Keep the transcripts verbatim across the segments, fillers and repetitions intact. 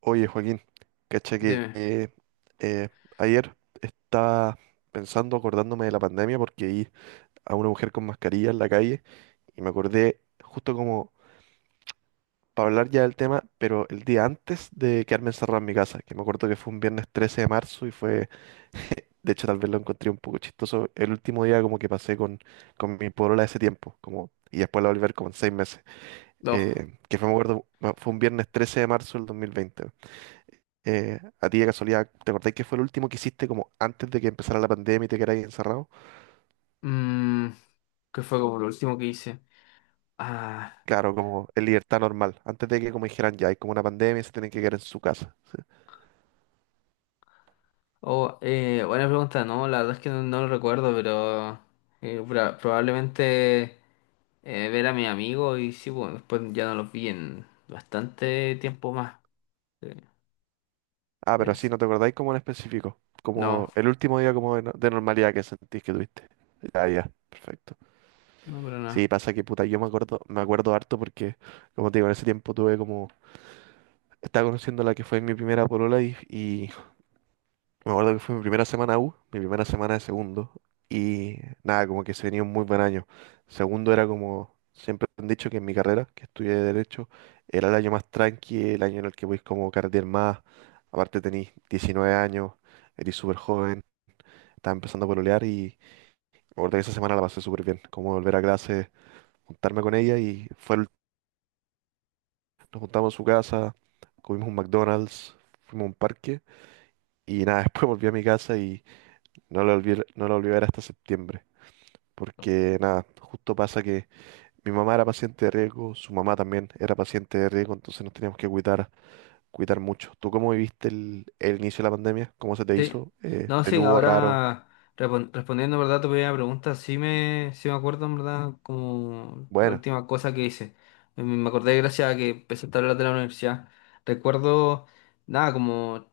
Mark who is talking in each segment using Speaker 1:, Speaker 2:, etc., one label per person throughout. Speaker 1: Oye, Joaquín, cacha que
Speaker 2: Dime.
Speaker 1: eh, eh, ayer estaba pensando, acordándome de la pandemia, porque vi a una mujer con mascarilla en la calle y me acordé justo como para hablar ya del tema, pero el día antes de quedarme encerrado en mi casa, que me acuerdo que fue un viernes trece de marzo y fue, de hecho, tal vez lo encontré un poco chistoso, el último día como que pasé con, con mi polola de ese tiempo, como, y después la volver como en seis meses,
Speaker 2: Dos.
Speaker 1: eh, que fue, me acuerdo, fue un viernes trece de marzo del dos mil veinte. Eh, a ti de casualidad, ¿te acordáis que fue el último que hiciste como antes de que empezara la pandemia y te quedáis encerrado?
Speaker 2: Mm, ¿Qué fue como lo último que hice? Ah,
Speaker 1: Claro, como en libertad normal, antes de que como dijeran ya, hay como una pandemia y se tienen que quedar en su casa.
Speaker 2: oh, eh, buena pregunta. No, la verdad es que no, no lo recuerdo, pero eh, pra- probablemente eh, ver a mi amigo y sí, bueno, después ya no los vi en bastante tiempo más. Sí,
Speaker 1: Ah, pero así
Speaker 2: es-
Speaker 1: no te acordáis como en específico, como
Speaker 2: no,
Speaker 1: el último día como de, no- de normalidad que sentís que tuviste. Ya, ya, perfecto.
Speaker 2: no, pero
Speaker 1: Sí,
Speaker 2: nada.
Speaker 1: pasa que puta, yo me acuerdo, me acuerdo harto porque, como te digo, en ese tiempo tuve como, estaba conociendo a la que fue mi primera polola y, y me acuerdo que fue mi primera semana U, mi primera semana de segundo, y nada, como que se venía un muy buen año. Segundo era como, siempre han dicho que en mi carrera, que estudié Derecho, era el año más tranqui, el año en el que voy como carretear más. Aparte tenís diecinueve años, eres súper joven, estaba empezando a pololear y me acuerdo que esa semana la pasé súper bien. Como volver a clase, juntarme con ella y fue el- nos juntamos en su casa, comimos un McDonald's, fuimos a un parque y nada, después volví a mi casa y no lo volví, no lo volví a ver hasta septiembre. Porque nada, justo pasa que mi mamá era paciente de riesgo, su mamá también era paciente de riesgo, entonces nos teníamos que cuidar, cuidar mucho. ¿Tú cómo viviste el, el inicio de la pandemia? ¿Cómo se te
Speaker 2: Sí,
Speaker 1: hizo? Eh,
Speaker 2: no, sí,
Speaker 1: peludo, raro,
Speaker 2: ahora respon- respondiendo, ¿verdad? Tu primera pregunta, sí me, sí me acuerdo. ¿En verdad? Como la
Speaker 1: bueno,
Speaker 2: última cosa que hice. Me me acordé gracias a que empecé a hablar de la universidad. Recuerdo, nada, como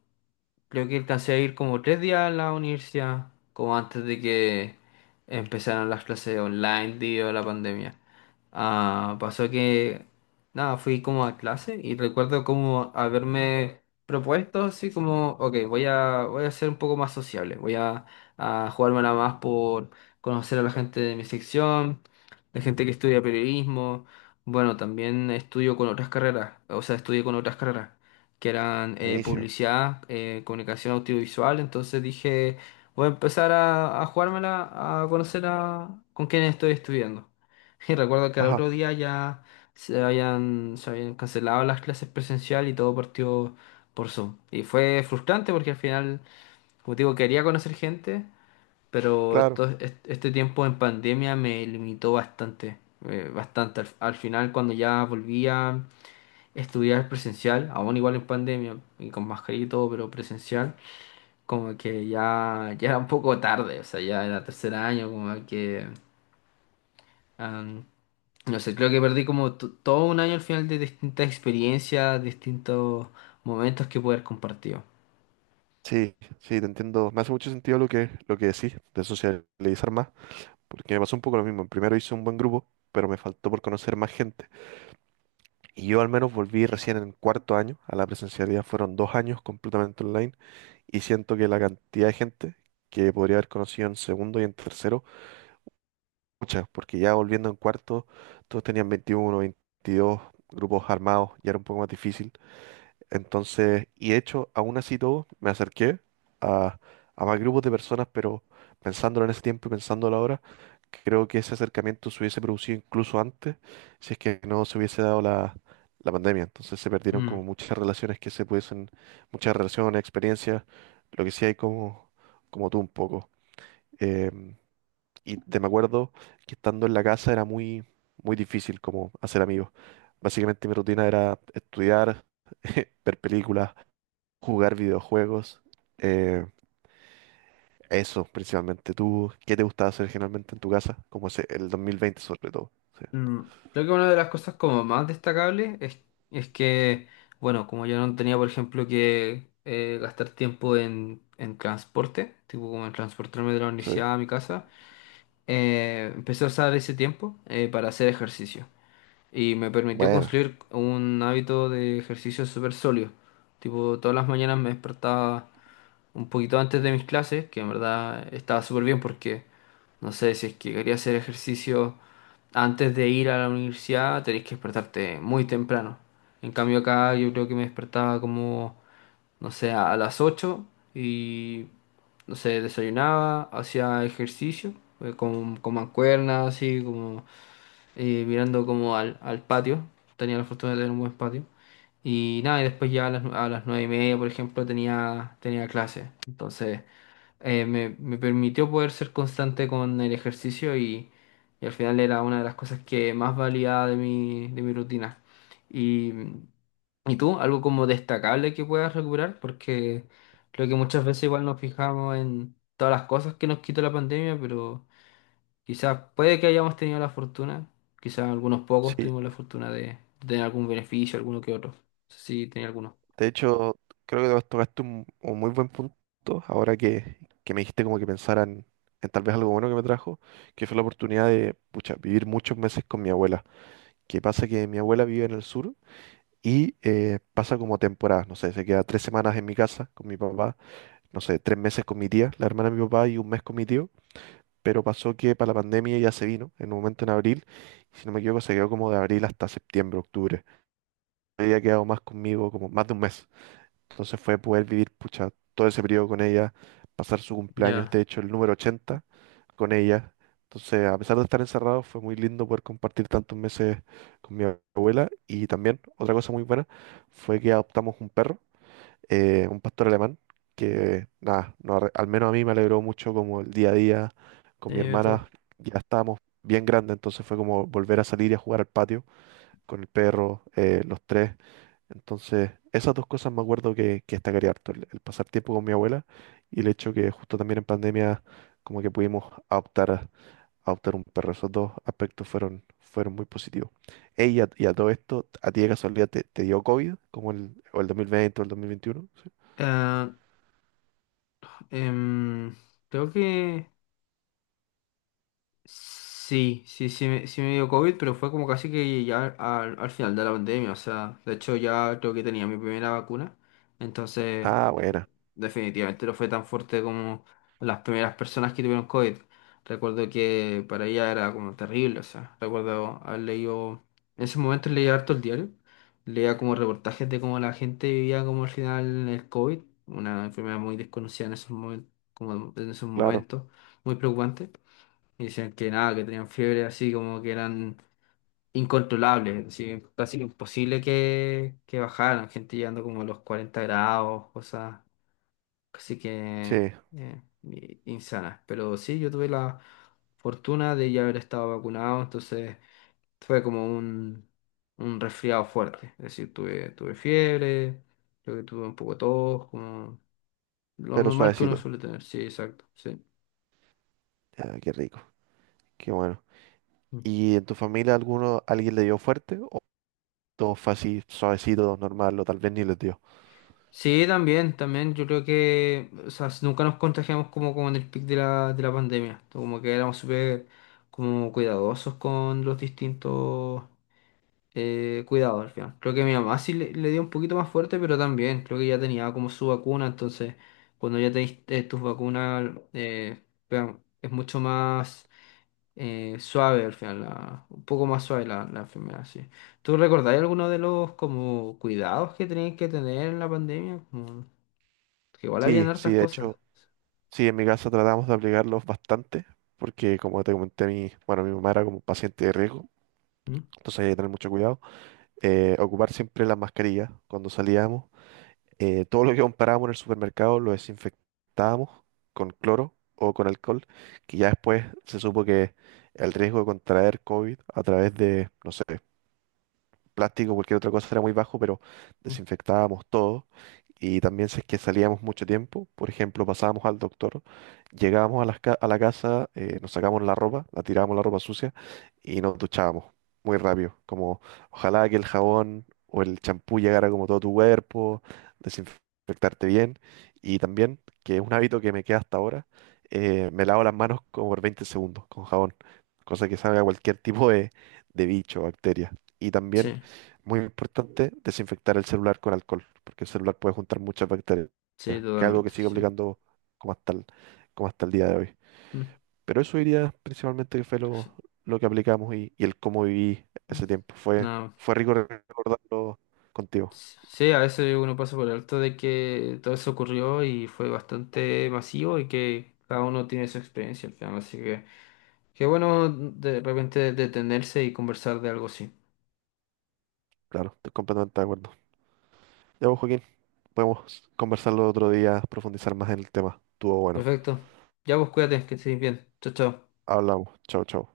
Speaker 2: creo que alcancé a ir como tres días a la universidad, como antes de que empezaran las clases online debido a la pandemia. Ah, pasó que, nada, fui como a clase y recuerdo como haberme propuesto así como, ok, voy a, voy a ser un poco más sociable, voy a, a jugármela más por conocer a la gente de mi sección, la gente que estudia periodismo. Bueno, también estudio con otras carreras, o sea, estudié con otras carreras que eran eh,
Speaker 1: buenísimo.
Speaker 2: publicidad, eh, comunicación audiovisual. Entonces dije, voy a empezar a, a jugármela, a conocer a, con quién estoy estudiando. Y recuerdo que al
Speaker 1: Ajá,
Speaker 2: otro día ya se habían, se habían cancelado las clases presencial y todo partió por Zoom. Y fue frustrante porque al final, como te digo, quería conocer gente, pero
Speaker 1: claro.
Speaker 2: to- est- este tiempo en pandemia me limitó bastante, eh, bastante. Al, al final, cuando ya volvía estudiar presencial, aún igual en pandemia y con mascarilla y todo, pero presencial, como que ya, ya era un poco tarde, o sea, ya era tercer año, como que, am, no sé, creo que perdí como to- todo un año al final de distintas experiencias, distintos momentos que poder compartido.
Speaker 1: Sí, sí, te entiendo. Me hace mucho sentido lo que, lo que decís, de socializar más, porque me pasó un poco lo mismo. En primero hice un buen grupo, pero me faltó por conocer más gente. Y yo al menos volví recién en cuarto año a la presencialidad, fueron dos años completamente online. Y siento que la cantidad de gente que podría haber conocido en segundo y en tercero, muchas, porque ya volviendo en cuarto, todos tenían veintiuno veintidós grupos armados, ya era un poco más difícil. Entonces, y de hecho, aún así todo, me acerqué a, a más grupos de personas, pero pensándolo en ese tiempo y pensándolo ahora, creo que ese acercamiento se hubiese producido incluso antes, si es que no se hubiese dado la, la pandemia. Entonces se perdieron como
Speaker 2: Mm,
Speaker 1: muchas relaciones que se pudiesen, muchas relaciones, experiencias, lo que sí hay como, como tú un poco. Em, y te me acuerdo que estando en la casa era muy, muy difícil como hacer amigos. Básicamente mi rutina era estudiar, ver películas, jugar videojuegos, eh, eso principalmente. ¿Tú qué te gustaba hacer generalmente en tu casa? Como ese- el dos mil veinte sobre todo. Sí,
Speaker 2: mm. Creo que una de las cosas como más destacables es, es que, bueno, como yo no tenía, por ejemplo, que eh, gastar tiempo en, en transporte, tipo como en transportarme de la
Speaker 1: sí.
Speaker 2: universidad a mi casa. Eh, empecé a usar ese tiempo eh, para hacer ejercicio y me permitió
Speaker 1: Bueno,
Speaker 2: construir un hábito de ejercicio súper sólido. Tipo, todas las mañanas me despertaba un poquito antes de mis clases, que en verdad estaba súper bien porque, no sé, si es que quería hacer ejercicio antes de ir a la universidad, tenés que despertarte muy temprano. En cambio acá yo creo que me despertaba como, no sé, a las ocho y, no sé, desayunaba, hacía ejercicio, eh, con, con mancuernas, así como eh, mirando como al, al patio. Tenía la fortuna de tener un buen patio. Y nada, y después ya a las, a las nueve y media, por ejemplo, tenía, tenía clase. Entonces, eh, me, me permitió poder ser constante con el ejercicio, y, y al final era una de las cosas que más valía de mi, de mi rutina. Y, ¿Y tú? ¿Algo como destacable que puedas recuperar? Porque creo que muchas veces igual nos fijamos en todas las cosas que nos quitó la pandemia, pero quizás puede que hayamos tenido la fortuna, quizás algunos pocos
Speaker 1: sí.
Speaker 2: tuvimos la fortuna de tener algún beneficio, alguno que otro. No sé si tenía alguno.
Speaker 1: De hecho, creo que to- tocaste un, un muy buen punto ahora que, que me dijiste como que pensaran en en tal vez algo bueno que me trajo, que fue la oportunidad de, pucha, vivir muchos meses con mi abuela. Que pasa que mi abuela vive en el sur y eh, pasa como temporadas, no sé, se queda tres semanas en mi casa con mi papá, no sé, tres meses con mi tía, la hermana de mi papá y un mes con mi tío. Pero pasó que para la pandemia ya se vino, en un momento en abril, y si no me equivoco se quedó como de abril hasta septiembre, octubre. Había quedado más conmigo como más de un mes. Entonces fue poder vivir, pucha, todo ese periodo con ella, pasar su cumpleaños,
Speaker 2: Ya,
Speaker 1: de hecho, el número ochenta con ella. Entonces, a pesar de estar encerrado, fue muy lindo poder compartir tantos meses con mi abuela. Y también, otra cosa muy buena, fue que adoptamos un perro, eh, un pastor alemán que, nada, no arre- al menos a mí me alegró mucho como el día a día con mi
Speaker 2: tiene de
Speaker 1: hermana,
Speaker 2: todo.
Speaker 1: ya estábamos bien grandes, entonces fue como volver a salir y a jugar al patio con el perro, eh, los tres. Entonces, esas dos cosas me acuerdo que, que destacaría harto, el, el pasar tiempo con mi abuela y el hecho que justo también en pandemia como que pudimos adoptar adoptar un perro. Esos dos aspectos fueron, fueron muy positivos. Ey, y a, y a todo esto, ¿a ti de casualidad te, te dio COVID? Como el, o el dos mil veinte o el dos mil veintiuno.
Speaker 2: Ah, em, creo que sí, sí, sí me, sí me dio COVID, pero fue como casi que ya al, al final de la pandemia. O sea, de hecho ya creo que tenía mi primera vacuna. Entonces,
Speaker 1: Ah, buena,
Speaker 2: definitivamente no fue tan fuerte como las primeras personas que tuvieron COVID. Recuerdo que para ella era como terrible, o sea, recuerdo haber leído, en ese momento leía harto el diario, leía como reportajes de cómo la gente vivía como al final el COVID, una enfermedad muy desconocida en esos momentos, como en esos
Speaker 1: claro,
Speaker 2: momentos, muy preocupante. Y decían que nada, que tenían fiebre así como que eran incontrolables, así, casi imposible que, que bajaran, gente llegando como a los cuarenta grados, cosas. Así que
Speaker 1: sí,
Speaker 2: eh, i- insana. Pero sí, yo tuve la fortuna de ya haber estado vacunado, entonces fue como un, un resfriado fuerte. Es decir, tuve, tuve fiebre, creo que tuve un poco de tos, como lo
Speaker 1: pero
Speaker 2: normal que uno
Speaker 1: suavecito.
Speaker 2: suele tener. Sí, exacto, sí.
Speaker 1: Ya, qué rico, qué bueno.
Speaker 2: Mm.
Speaker 1: ¿Y en tu familia alguno, alguien le dio fuerte? ¿O todo fue así, suavecito, normal, o tal vez ni les dio?
Speaker 2: Sí, también, también. Yo creo que, o sea, nunca nos contagiamos como, como en el pic de la, de la pandemia. Como que éramos súper como cuidadosos con los distintos eh, cuidado al final. Creo que mi mamá sí le, le dio un poquito más fuerte, pero también creo que ya tenía como su vacuna, entonces cuando ya tenéis eh, tus vacunas eh, pegan- es mucho más eh, suave al final, la- un poco más suave la, la enfermedad, sí. ¿Tú recordáis alguno de los como cuidados que tenías que tener en la pandemia? Como que igual habían
Speaker 1: Sí, sí,
Speaker 2: hartas
Speaker 1: de
Speaker 2: cosas.
Speaker 1: hecho, sí, en mi casa tratamos de aplicarlos bastante, porque como te comenté, mi, bueno, mi mamá era como paciente de riesgo,
Speaker 2: ¿Mm?
Speaker 1: entonces hay que tener mucho cuidado. Eh, ocupar siempre la mascarilla cuando salíamos. Eh, todo lo que comprábamos en el supermercado lo desinfectábamos con cloro o con alcohol, que ya después se supo que el riesgo de contraer COVID a través de, no sé, plástico, cualquier otra cosa era muy bajo, pero desinfectábamos todo. Y también si es que salíamos mucho tiempo, por ejemplo, pasábamos al doctor, llegábamos a, las ca- a la casa, eh, nos sacábamos la ropa, la tirábamos la ropa sucia y nos duchábamos muy rápido. Como ojalá que el jabón o el champú llegara como todo tu cuerpo, desinfectarte bien. Y también, que es un hábito que me queda hasta ahora, eh, me lavo las manos como por veinte segundos con jabón, cosa que salga cualquier tipo de, de bicho, bacteria. Y también
Speaker 2: Sí,
Speaker 1: muy importante, desinfectar el celular con alcohol, porque el celular puede juntar muchas bacterias, que
Speaker 2: sí,
Speaker 1: es algo que
Speaker 2: totalmente,
Speaker 1: sigue
Speaker 2: sí.
Speaker 1: aplicando como hasta el, como hasta el día de hoy.
Speaker 2: Mm,
Speaker 1: Pero eso diría principalmente que fue
Speaker 2: sí.
Speaker 1: lo, lo que aplicamos y, y el cómo viví
Speaker 2: Mm.
Speaker 1: ese tiempo. Fue,
Speaker 2: Nada.
Speaker 1: fue rico recordarlo contigo.
Speaker 2: Sí, a veces uno pasa por alto de que todo eso ocurrió y fue bastante masivo y que cada uno tiene su experiencia al final. Así que qué bueno de repente detenerse y conversar de algo así.
Speaker 1: Claro, estoy completamente de acuerdo. Ya vos, Joaquín, podemos conversarlo otro día, profundizar más en el tema. Estuvo bueno.
Speaker 2: Perfecto. Ya vos cuídate, que estés bien. Chao, chao.
Speaker 1: Hablamos. Chao, chao.